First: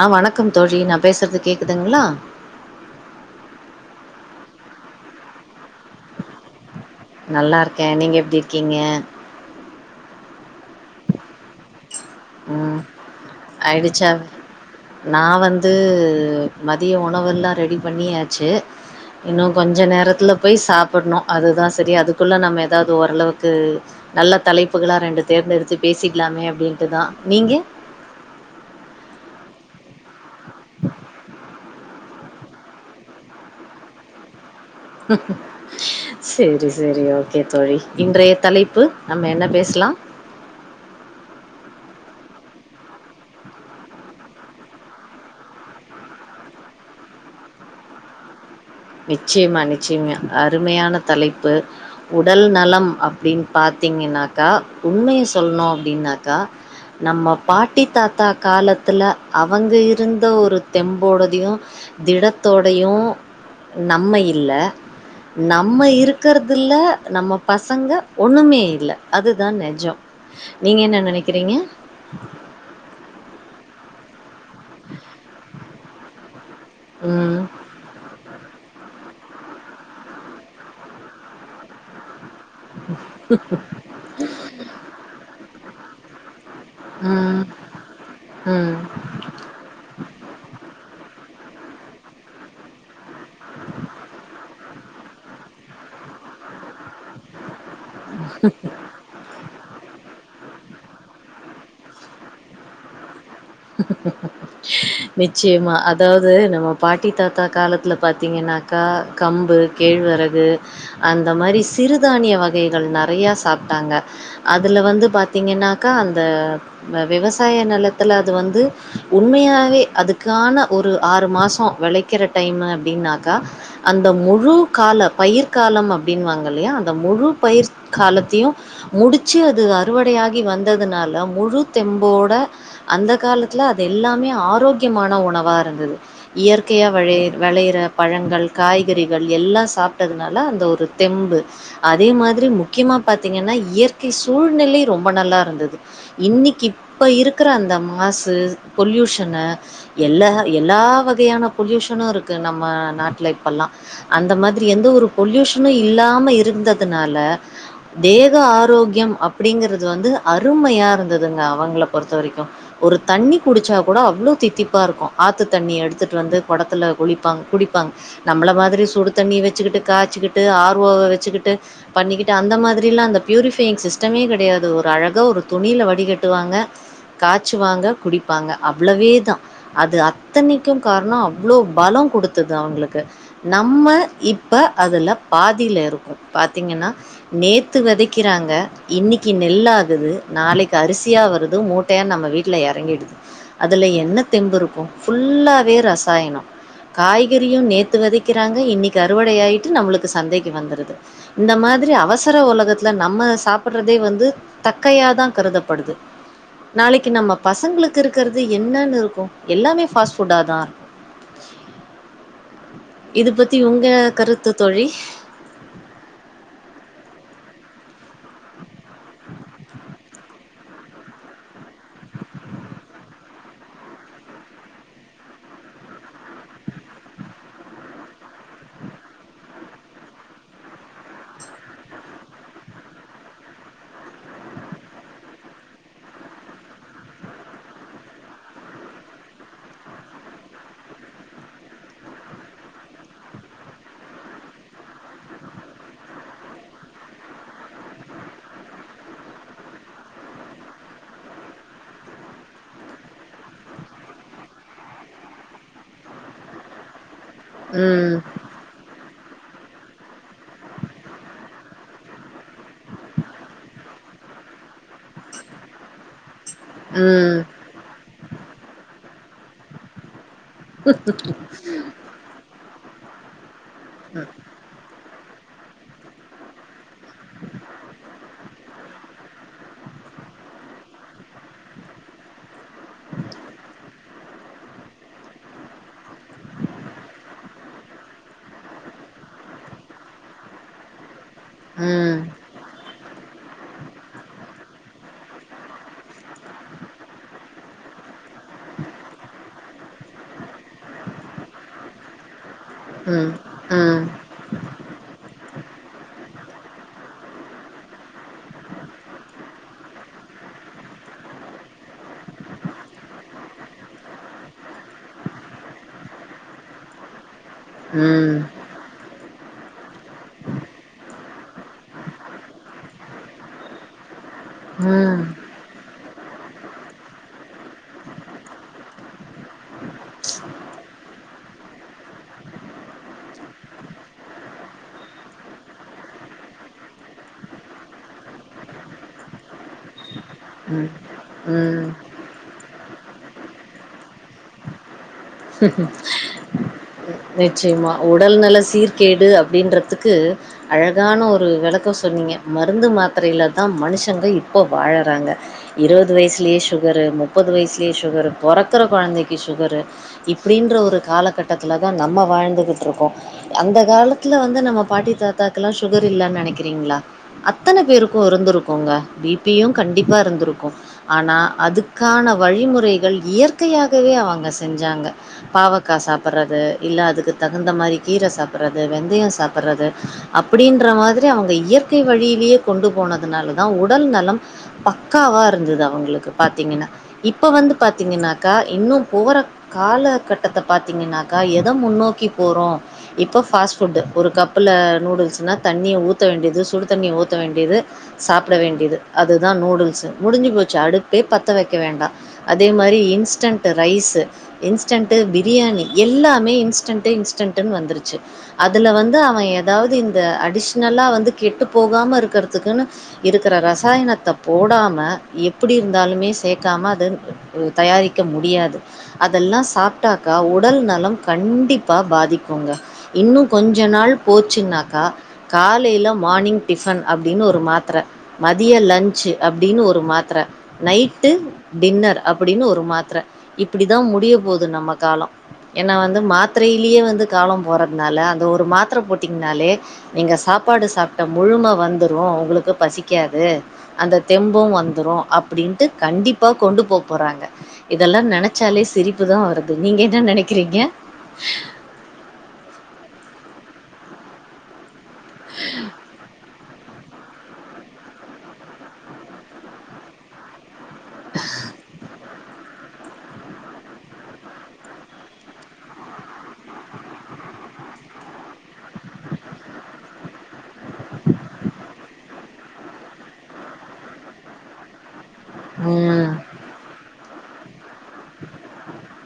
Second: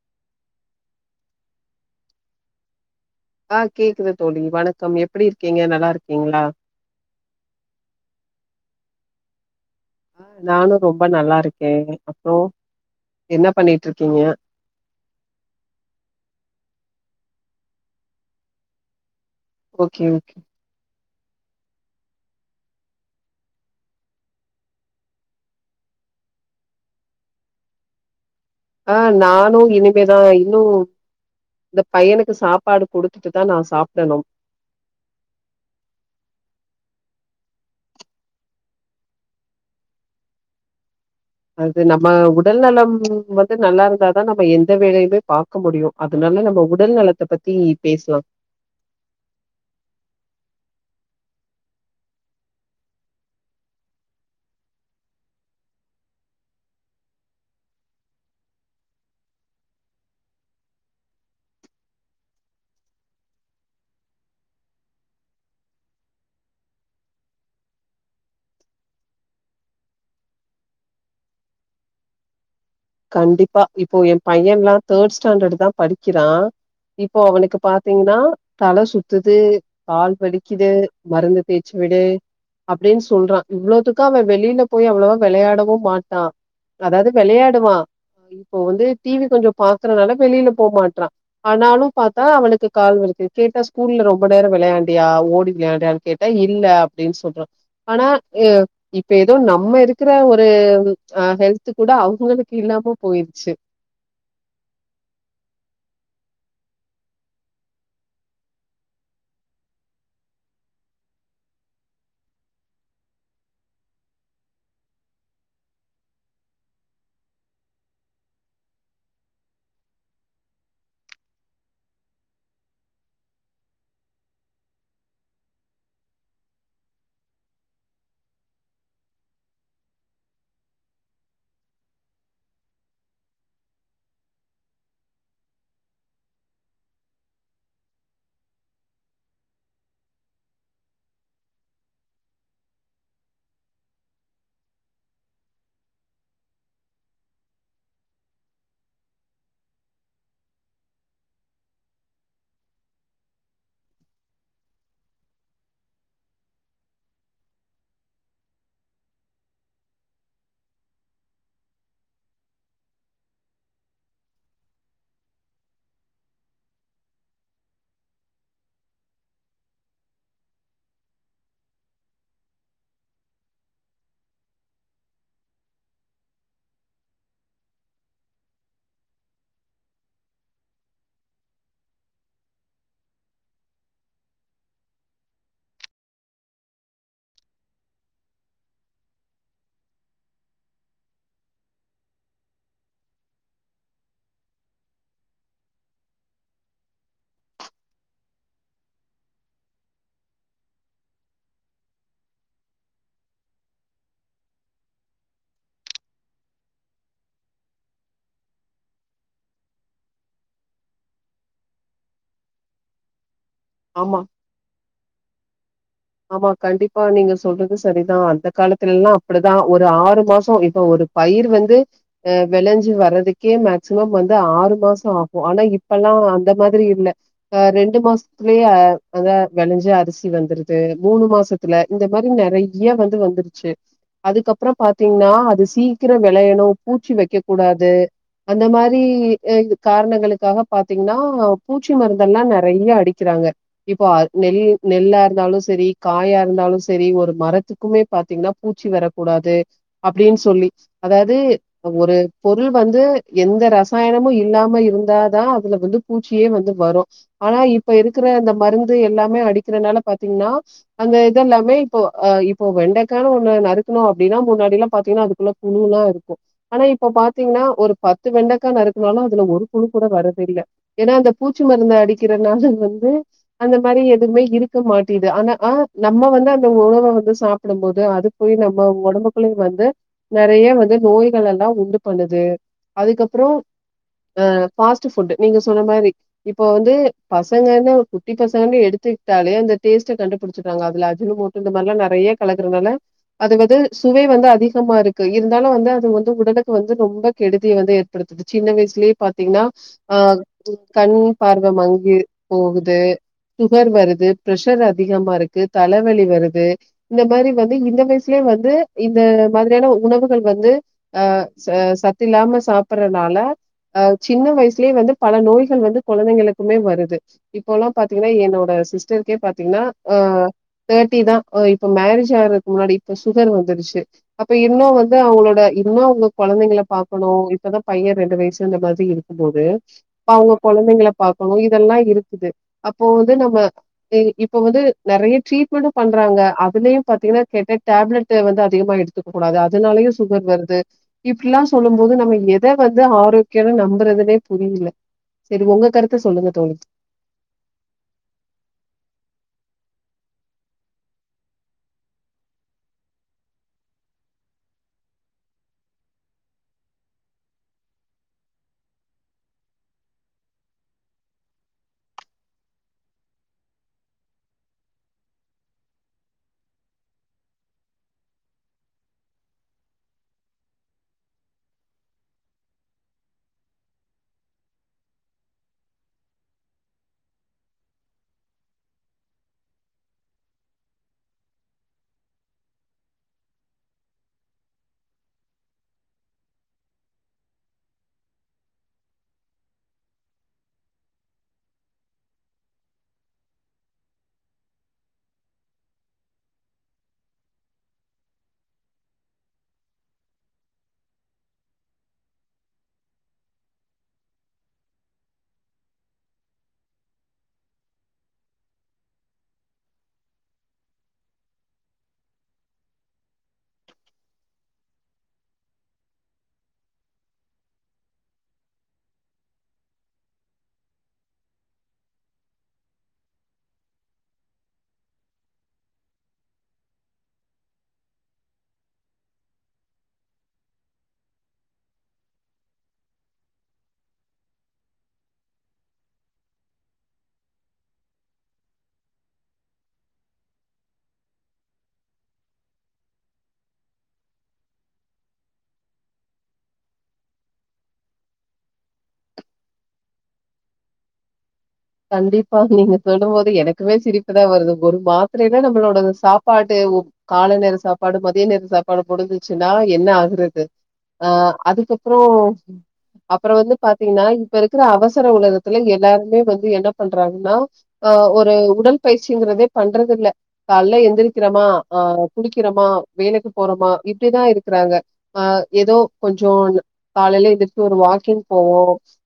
ஆ வணக்கம் தோழி நா பேசறது கேக்குதுங்களா ஆ கேக்குது தோழி வணக்கம் எப்டி இருக்கீங்க நல்லா இருக்கீங்களா நல்லா இருக்கே நீங்க எப்டி இருக்கீங்க நானு ரொம்ப நல்லா இருக்கே அப்றோ ம் என்ன பண்ணிட்டு ஆயிடுச்சா இருக்கீங்க நா வந்து மதிய உணவெல்லா ரெடி பண்ணியாச்சு இன்னு கொஞ்ச ஓகே நேரத்துல ஓகே போய் சாப்டணு அதுதா சரி அதுக்குள்ள நம்ம ஏதாவது ஓரளவுக்கு நல்ல தலைப்புகளா ரெண்டு தேர்ந்தெடுத்து பேசிக்கலாமே அப்டின்ட்டு தா நீங்க ஆ நானு இனிமேதா இன்னு இந்த பையனுக்கு சாப்பாடு குடுத்துட்டு தா நா சாப்டணு ம் சேரி சேரி ஓகே தோழி இன்றைய தலைப்பு நம்ம என்ன பேசலா அது நம்ம உடல் நலம் வந்து நல்லா இருந்தாதா நம்ம எந்த வேலையுமே பாக் பாக்க முடியு அதனால நம்ம உடல் நலத்த பத்தி பேசலா நிச்சியமா நிச்சியமா அருமையான தலைப்பு உடல் நலம் அப்பிடின்னு பார்தீங்கனாக்கா உண்மைய சொல்ணு அப்டின்னாக்கா நம்ம பாட்டி தாத்தா காலத்துல அவங்க இருந்த ஒரு தெம்போடதையு திடத்தோடையு நம்ம இல்ல நம்ம இருக்கறதுல நம்ம பசங்க ஒண்ணுமே இல்ல அதுதா நெஜோ நீங்க என்ன நெனக்கிறீங்க கண்டிப்பா இப்போ ஏ பையன்ல்லா தேர்ட் ஸ்டாண்டர்ட் தா படிக்கிறா இப்போ ம். அவனுக்கு பாத் தீங்கன்னா தல சுத்துது கால் வலிக்கிது மருந்து தேச்சி விடு அப்டின்னு சொல்றா இவ்வளவுத்துக்கு அவே வெளில போய் அவ்வளவா வெளையாடவு மாட்டா அதாவது ம். வெளையாடுவா இப்ப ம். வந்து டி வி கொஞ்சோ பாக்குறனால வெளில போ மாட்றா ஆனாலு பாத்தா அவனுக்கு கால் வலிக்குது கேட்டா ஸ்கூல்ல ரொம்ப நேரோ விளையாண்டியா ஓடி விளையாண்டியான்னு கேட்டா இல்ல அப்டின்னு சொல்றா ஆனா ஆ இப்ப ஏதோ நம்ம இருக்குற ஒரு ஆ ஹெல்த்து கூட அவங்களுக்கு இல்லாம போயிருச்சு நிச்சயமா அதாவது நம்ம பாட்டி தாத்தா காலத்துல பாத்தீங்கன்னா க கம்பு கேழ்வரகு அந்த மாதிரி சிறுதானிய வகைகள் நெறையா சாப்ட்டாங்க அதுல வந்து பாத்தீங்கன்னாக்கா அந்த வெவசாய நெலத்துல அது வந்து உண்மையாவே அதுக்கான ஒரு ஆறு மாசோ வெளைக்கிற டைம் அப்டின்னாக்கா அந்த முழுக்கால பயிர்க்காலம் அப்டின்னுவாங்க இல்லையா அந்த முழு பயிர் காலத்தயு முடிச்சி அது அறுவடையாகி வந்ததுனால முழு தெம்போட அந்த காலத்துல அது எல்லாமே ஆரோக்கியமான உணவா இருந்தது இயற்கையா விளைய வெளையிற பழங்கள் காய்கறிகள் எல்லா சாப்ட்டதுனால அந்த ஒரு தெம்பு அதே மாதிரி முக்கியமா பாத்தீங்கன்னா இயற்கை சூழ்நிலை ரொம்ப நல்லா இருந்தது இன்னக்கி இப்ப இருக்குற அந்த மாசு பொல்யூஷன் எல்ல எல்லா வகையான பொல்யூஷனு இருக்கு நம்ம நாட்ல இப்பல்லா அந்த மாதிரி எந்த ஒரு பொல்யூஷனு இல்லாம இருந்ததுனால தேக ஆரோக்கியம் அப்டிங்கிறது வந்து அருமையா இருந்ததுங்க அவங்களப் பொறுத்த வரைக்கு ஒரு தண்ணி குடிச்சா கூட அவ்ளோ தித்திப்பா இருக்கு ஆத்து தண்ணி எடுத்துட்டு வந்து கொடத்துல குளிப்பாங்க குடிப்பாங்க நம்மள மாதிரி சுடு தண்ணி வச்சிகிட்டு காச்சிகிட்டு ஆர் ஓ வ வச்சிகிட்டு பண்ணிக்கிட்டு அந்த மாதிரில்லா அந்த ப்யூரிஃபையிங் சிஸ்டமே கெடையாது ஒரு அழகா ஒரு துணில வடிகட்டுவாங்க ச்சுவாங்க குடிப்பாங்க அவ்வளவே தா அது அத்தனைக்கு காரணோ அவ்ளோ பலோ குடுத்தது அவங்களுக்கு நம்ம இப்ப அதுல பாதில இருக்கோ பாத்தீங்கன்னா நேத்து வெதைக்கிறாங்க இன்னைக்கி நெல் ஆகுது நாளைக்கி அரிசியா வருது மூட்டையா நம்ம வீட் ல எறங்கிடுது அதுல என்ன தெம்பு இருக்கு ஃபுல்லாவே ரசாயனோ காய்கறியு நேத்து வெதைக்கிறாங்க இன்னக்கி அறுவடையாயிட்டு நம்மளுக்கு சந்தைக்கு வந்துருது இந்த மாதிரி அவசர உலகத்துல நம்ம சாப்ட்றதே வந்து தக்கையாதா கருதப்படுது நாளைக்கி நம்ம பசங்களுக்கு இருக்குறது என்னன்னு இருக்கு எல்லாமே ஃபாஸ்ட் ஃபுட்டா தா இருக்கு இது பத்தி உங்க ஆமா கருத்து தோழி ஆமா கண்டிப்பா நீங்க சொல்றது சரிதா அந்த காலத்துலயெல்லா அப்டிதா ஒரு ஆறு மாசோ இப்ப ஒரு பயிர் வந்து ஆ வெளஞ்சி வர்றதுக் கே மேக்சிமம் வந்து ஆறு மாசோ ஆகு ஆனா இப்பெல்லா அந்த மாதிரி இல்ல ஆ ரெண்டு மாசத்துலயே அதா வெளஞ்சி அரிசி வந்துரு து மூணு மாசத்துல இந்த மாரி நெறையா வந்து வந்துருச்சு அதுக்கப்பறோ பாத்தீங்கன்னா அது சீக்கரோ வெளையணு பூச்சி வைக்க கூடாது அந்த மாரி காரணங்களுக்காக பாத்தீங்கன்னா பூச்சி மருந்தெல்லா நெறையா அடிக்கிறாங்க இப்போ நெல் நெல்லா இருந்தாலு செரி காயா இருந்தாலு செரி ஒரு மரத்துக்குமே பாத்தீங்கன்னா பூச்சி வரகூடாது அப்டின்னு சொல்லி அதாவது ஒரு பொருள் வந்து எந்த ரசாயனமு இல்லாம இருந்தாதா அதுல வந்து பூச்சியே வந்து வரு ஆனா இப்ப ம் இருக்கிற அந்த மருந்து எல்லாமே அடிக்கிறனால பாத்தீங்கன்னா அந்த இது எல்லாமே இப்போ இப்போ வெண்டைக்கானு ஒண்ணு நறுக்குனோ அப்டின்னா முன்னாடில்லா பாத்தீங்கன்னா அதுக்குள்ள புழுலா இருக்கு ஆனா இப்ப ம் பாத்தீங்கன்னா ஒரு பத் வெண்டக்கா நறுக்குனோனா அதுல ஒரு குழு கூட வரதில்ல ஏன்னா அந்த பூச்சி மருந்து அடிக் கிறநலா வந்து அந்த மாரி எதுமே இருக்க மாட்டிது ஆனா அ நம்ம வந்து அந்த உறவு வந்து சாப்பிடும் போது அது போய் நம்ம உடம்புக்குள்ளயு வந்து நெறைய வந்து நோய்கள் எல்லா உண்டு பண்ணுது அதுக்கப்பறோ அ ஃபாஸ்ட் ஃபுட் நீங்க சொன்ன மாரி இப்ப வந்து பசங்கன்னே குட்டி பசங்கன்னு எடுத்துக்கிட்டாலே அந்த டேஸ்ட்ட கண்டுபிடி புடிச்சிறாங்க அதுல அஜினோ மோட்டோ இந்த மாரில்லா ம் நெறைய கலக்குறனால அது வந்து சுவை வந்து அதிகமா இருக்கு இருந்தாலு வந்து அது வந்து உடலுக்கு வந்து ரொம்ப கெடுதி வந்து படுத்துது சின்ன வயசுலேயே பாத்தீங்கன்னா அ கண் பார்வ மங்கு போகுது ம் சுகர் ம் வருது ப்ஷர் அதிகமா இருக் தலவலி வருது இந்த மாரி வந்து இந்த வயசுலயே வந்து இந்த மாதிரியான உணவுகள் வந்து அ சத்து இல்லாம சாப்பறனால அ சின்ன வயசுலேயே வந்து பல நோய்கள் வந்து கொழந்தைகளுக்குமே வருது இப்போ எல்லா பாத்தீங்கன்னா ம் என்னோட சிஸ்டருக்கே பாத்தீங்கன்னா அ தேர்ட்டி தா இப்ப மேரேஜ் ஆகுறதுக்கு முன்னாடி இப்ப சுகர் வந்துருச்சு அப்ப இன்னு வந்து ம் அவங்களோட இன்னு அவங்க கொழந்தைங்கள பா க்கணு இப்பதா பைய ரெண்டு வயசு அந்த மாதிரி இருக்கு போது அவங்க கொழந்தைங்கள பா இதெல்லா இருக்குது அப்போ வந்து நம்ம இப்போ வந்து நெறைய ட்ரீட்மெண்டு பண்றாங்க அதுலயு பாத்தீங்கன்னா கேட்ட டேப்லெட் வந்து அதிகமா எடுத்துக்க கூடாது அதுனாலயு சுகர் வருது ம் இப்டில்லா சொல்லு ம் போது நம்ம எ எத வந்து ஆரோக்கியம்னு நம்புறதுனே புரியல செரி உங்க கருத்த சொல்லுங்க தோழி நிச்சயமா உடல் நல சீர்கேடு அப்டின்றதுக்கு அழகான ஒரு வெளக்கோ சொன்னீங்க மருந்து மாத்திரைல தா மனுஷங்க இப்போ வாழறாங்க இருவது வயசுலேயே சுகரு முப்பது வயசுலயே சுகர் பொறக்குற கொழந்தைக்கு சுகரு இப்டின்ற ஒரு காலகட்டத்தில தா நம்ம வாழ்ந்துட்டு இருக்கோ அந்த காலத்துல வந்து நம்ம பாட்டி தாத்தாக்கு எல்லா சுகர் இல்லன்னு நெனைக்கிறீங்களா அத்தன பேருக்கு இருந்திருக்குங்க பி பியு கண்டிப்பா இருந்திருக்கு ஆனா அதுக்கான வழிமுறைகள் இயற்கையாகவே அவங்க செஞ்சாங்க பாவக்கா சாப்டுறது இல்ல அதுக்கு தகுந்த மாரி கீர சாப்டுறது வெந்தயோ சாப்டுறது அப்டின்ற மாரி அவங்க இயற்கை வழியிலேயே கொண்டு போனதுனாலதா உடல் நலம் பக்காவா இருந்தது அவங்களுக்கு பாத்தீங்கன்னா இப்ப வந்து பாத்தீங்கன்னாக்கா இன்னு போற காலகட்டத்த பாத்திங்கனாக்கா எத முன்னோக்கி போறோ இப்போ ஃபாஸ்ட் ஃபுட்டு் ஒரு கப்புல நூடுல்ஸ்ன்னா தண்ணிய ஊத்த வேண்டியது சுடு தண்ணிய ஊத்த வேண்டியது சாப்பிட வேண்டியது அதுதா நூடுல்ஸ்ஸு முடிஞ்சு போச்சு அடுப்பே பத்த வைக்க வேண்டா அதே மாரி இன்ஸ்டன்ட் ரைஸு இன்ஸ்டன்டு பிரியாணி எல்லாமே இன்ஸ்டன்டு இன்ஸ்டன்டுனு வந்துருச்சு அதுல வந்து அவ ஏதாவது இந்த அடிஷ்னலா வந்து கெட்டு போகாம இருக்குறதுக்குன்னு இருக்குற ரசாயனத்த போடாம எப்டி இருந்தாலுமே சேக்காம அத ஓ தயாரிக்க முடியாது அதல்லா சாப்ட்டாக்கா உடல் நலம் கண்டிப்பா பாதிகுங்க இன்னு கொஞ்ச நாள் போச்சுனாக்கா காலைல மானிங் டிஃபன் அப்டின்னு ஒரு மாத்ர மதிய லன்ச்சு அப்டின்னு ஒரு மாத்ர நைட்டு டின்னர் அப்டின்னு ஒரு மாத்ர இப்டிதா முடிய போது நம்ம காலோ என்னா வந்து மாத்ரயிலயே வந்து காலோ போறதுனால அந்த ஒரு மாத்ர போட்டீங்கனாலே நீங்க சாப்பாடு சாப்ட்ட முழும வந்துரு உங்குளுக்கு பசிக்காது அந்த தெம்பு வந்துரு அப்டின்ட்டு கண்டிப்பா கொண்டு போ போறாங்க இதல்லா நன ச்சாலே சிரிப்புதா வருது நீங்க என்ன நெனைக்கிறீங்க கண்டிப்பா நீங்க சொலும்போது எனக்குமே சிரிப்பு தா வருது ஒரு மாத்ரைல நம்பளோடது சாப்பாடு ஒ காலை நேர சாப்பாடு மதிய நேர சாப்பாடு முடிஞ்சுச்சுனா என்ன ஆகுறது அ அதுகப்றோ அப்பற வந்து பாத்தீங்னா இப்ப இருக்குற அவசர உலகத்துல எல்லாருமே வந் து என்ன பண்றாங்னா அ ஒரு உடல் பயிற்சிங்றதே பண்றதுல்ல கால்ல எந்திரக்றமா அ குடிக்குறமா வேலைக்கு போறமா இப்டிதா இருக்றாங்க அ எதோ ம். கொஞ்சோ ந காலையில எந்திரிச்சு ஒரு வாக்கிங் போவோ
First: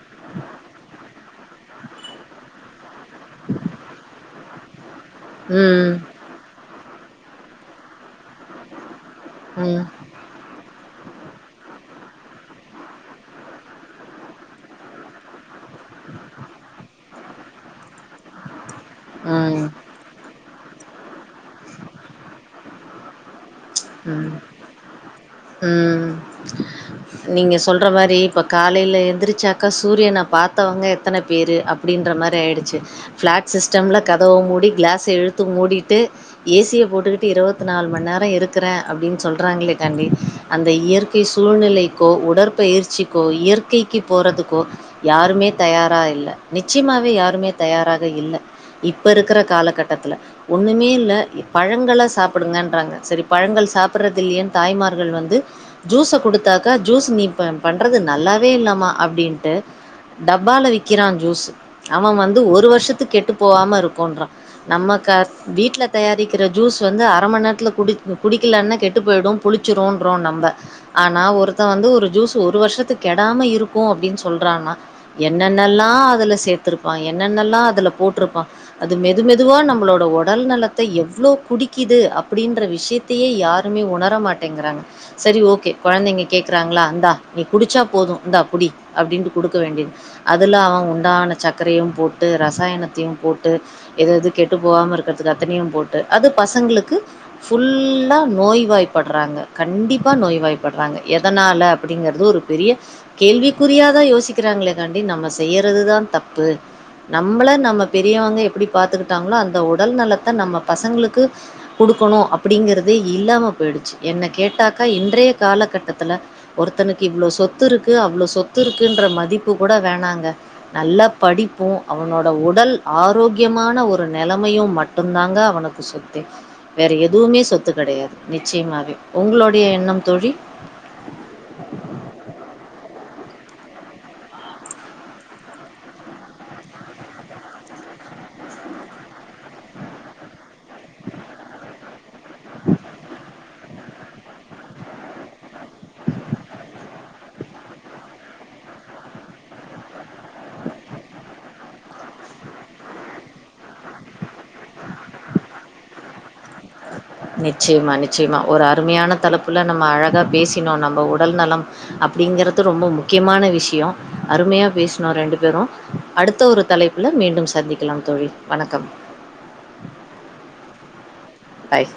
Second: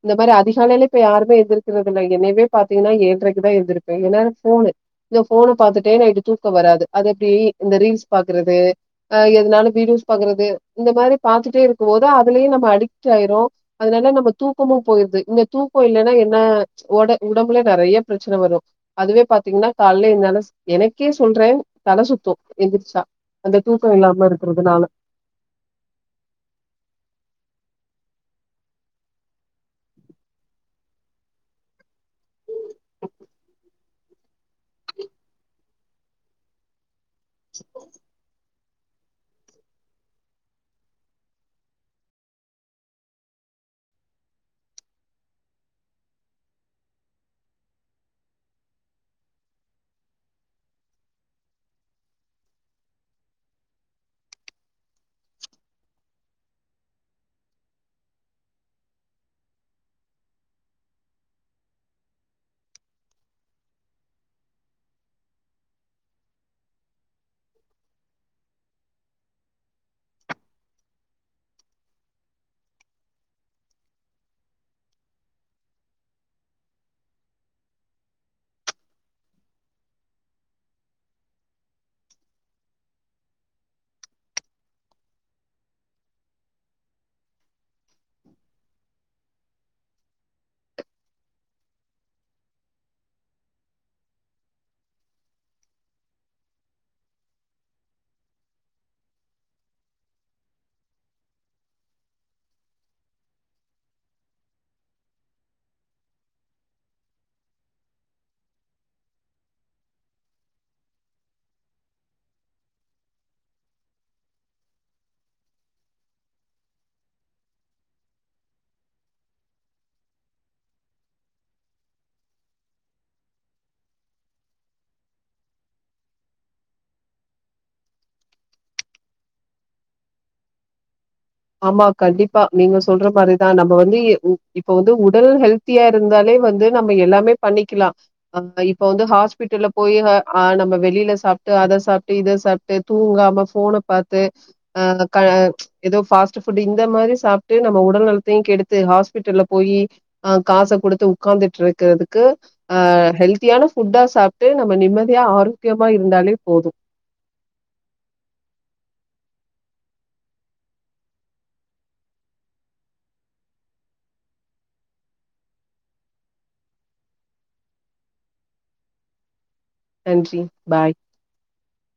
இந்த மாரி அதிகாலைல ப்ப யாருமே எந்திரிகிறது இல்ல இனிமேல் இதே பாத்தீங்னா ஏல்ரைக்கு தா எந்திருப்பே ஏனா ஃபோனு ந்த ஃபோன பாத்துட்டே ம். நைட்டு தூக்க வராது அது எப்டி இந்த ரீல்ஸ் பாக்குறது அ எதுனானு ம். வீடியோஸ் பாக்குறது இந்த மாரி பாத்துட்டே இருக்குமோது அதுலே நம்ம அடிக்ட் ஆயிரு அதுனால நம்ம தூக்கமு போயிற்து இந்த தூக்கோ இல்லனா என்ன ஒட உடம்புல நறைய ப்ரச்சன வரு அதுவே ம். பாத்தீங்னா கால்ல என்னால எனக்கே சொல்றே தல சுத்து எந்திரிச்சா அந்த தூக்கோ இல்லாம இருக்குறதுனால அ நீங்க சொல்ற மாரி ப்ப காலைல எந்திரிச்சாக்கா சூரியன பா்த்தவங்க எத்தன பேரு அப் ப்டின்ற மாரி அய்டுச்சு பிளாட் சிஸ்டம்ல கதவ மூடி க்ளாஸ்அ இழுத்து மூடிட்டு ஏசிய போட்டுட் டு இருவத்நாலு மண்நெரோ இரு குற அப்டின் சொல்றாங்ளே காண்டி அந்த இயற்கை சூழ்நிலைகோ உடற்பயிற்சி கோ இயற்கைக்கு போறதுக்கோ யாருமே தயாரா இல்ல நிச்யமாவே யாருமே தயாராக இல்ல இப்ப இருக்குற காலகட்டத்துல ஒன்னுமே ல்ல பழங்கள சாப்புடுங்கன்றாங்க சரி பழங்கள் சாப்பட்றதுல்லியேன் தாய்மார்கள் வந்து ஜூஸ குடுத்தாக்கா ஜூஸ் நீ ப பண்றது நல்லாவே இல்லமா அப்டின்ட்டு டப்பால விக்குறா ஜூஸூ அவ வந்து ஒரு வருஷத்துக்கு கெட்டு போவாம இருக்குன்றா நம்மக்க வீட்ல தயாரிக்ற ஜூஸ் வந்து அர மண்நேரத்துல குடி குடிக்கலன்னா கெட்டு பொய்டு புளிச்சுருன்றோ நம்ப ஆனா ஒருத்த வந்து ஒரு ஜூஸ் ஒரு வருஷத்துக் கெடாம இருக்கு அப்டின் சொல்றானா என்னன்னல்லா அதுல சேத்துருப்பா என்னன்னல்லா அதுல போட்ருப்பா அது மெது மெதுவா நம்மளோட ஒடல் நலத்த எவ்ளோ குடிக்குது அப்டின்ற வி ஷ்யத்தையே யாருமே உணர மாட்டேங்குறாங்க சரி ஓகே கொழந்தைங்க கேக்குறாங்ளா இந்தா நீ குடிச்சா போது இந்தா புடி அப்டின்ட்டு குடுக்க வேண்டியது அதுல அவ உண்டான சக்கரையு போட்டு ரசாயனத்தையு போட்டு எது எது கெட்டு போவாம இருக்குறதுக்கு அத்தனையு போட்டு அது பசங்களுக்கு ஃபுல்லா நோய்வாய்ப்படுறாங்க கண்டிப்பா நோய்வாய்ப்பட்றாங்க எதனால அப்டிங்கறது ஒரு பெரிய கேள்விக்குறியாதா யோசிக்கிறாங்களே காண்டி நம்ம செய்யறதுதா தப்பு நம்பள நம்ம பெரியவங்க எப்படி பாத்துக்கிட்டாங்களோ அந்த உடல் நலத்த நம்ம பசங்குளுக்கு இருக்கணு அப்படிங்கறதே இல்லாம போயிடுச்சு என்ன கேட்டாக்கா இன்றைய காலகட்டத்துல ஒருத்தனுகு இவ்வளோ சொத்து இருக்கு அவ்ளோ சொத்து இருக்குன்ற மதிப்பு கூட வேணாங்க நல்ல படிப்பு அவனோட உடல் ஆரோக்கியமான ஒரு நெலைமையு மட்டு தாங்க அவனுக்கு சொத்தே வேற எதுமே சொத்து கிடையாது நிச்சிமாவே உங்களோடைய எண்ணம் தோழி ஆமா கண்டிப்பா நீங்க சொல்ற மாரிதா நம்ம வந்து இப்ப வந்து உடல் ஹெல் பிஃயா இருந்தாலே வந்து நம்ம எல்லாமே பண்ணிக்கிலா அஹ் இப்ப வந்து ஹாஸ்பிட்டல்ல போய்ஹ் நம்ம வெளில சாப்ட்டு அத சாப் இத சாப்பிட்டு தூங்காம ஃபோன பாத்து அஹ் எதோ ஃபாஸ்ட் ஃபுட் இந்த மாரி சாப்பிட்டு நம்ம உடல் நலத்தையு கெடுத்து ஹாஸ்பிட்டல்ல போயி அ காச குடுத்து உங்காந்துட்டு இருக்குறதுக்கு ஆ ஹெல்த்தியான ஃபுட்டா சாப்ட்டு நம்ம நிம்மதியா ஆரோக்கியமா இருந்தாலே போது நிச்சியமா நிச்சியமா ஒரு அருமையான தலைப்புல நம்ம அழகா பேசினோ நம்ம உடல் நலம் அப்படிங்கறது ரொம்ப முக்கியமான விஷ்யோ அருமையா பேஸ்னோ ரெண்டு பேரு அடுத்த ஒரு தலைப்புல மீண்டும் சந்திக்கலாம் தோழி வணக்கம் நன்றி பாய் பாய்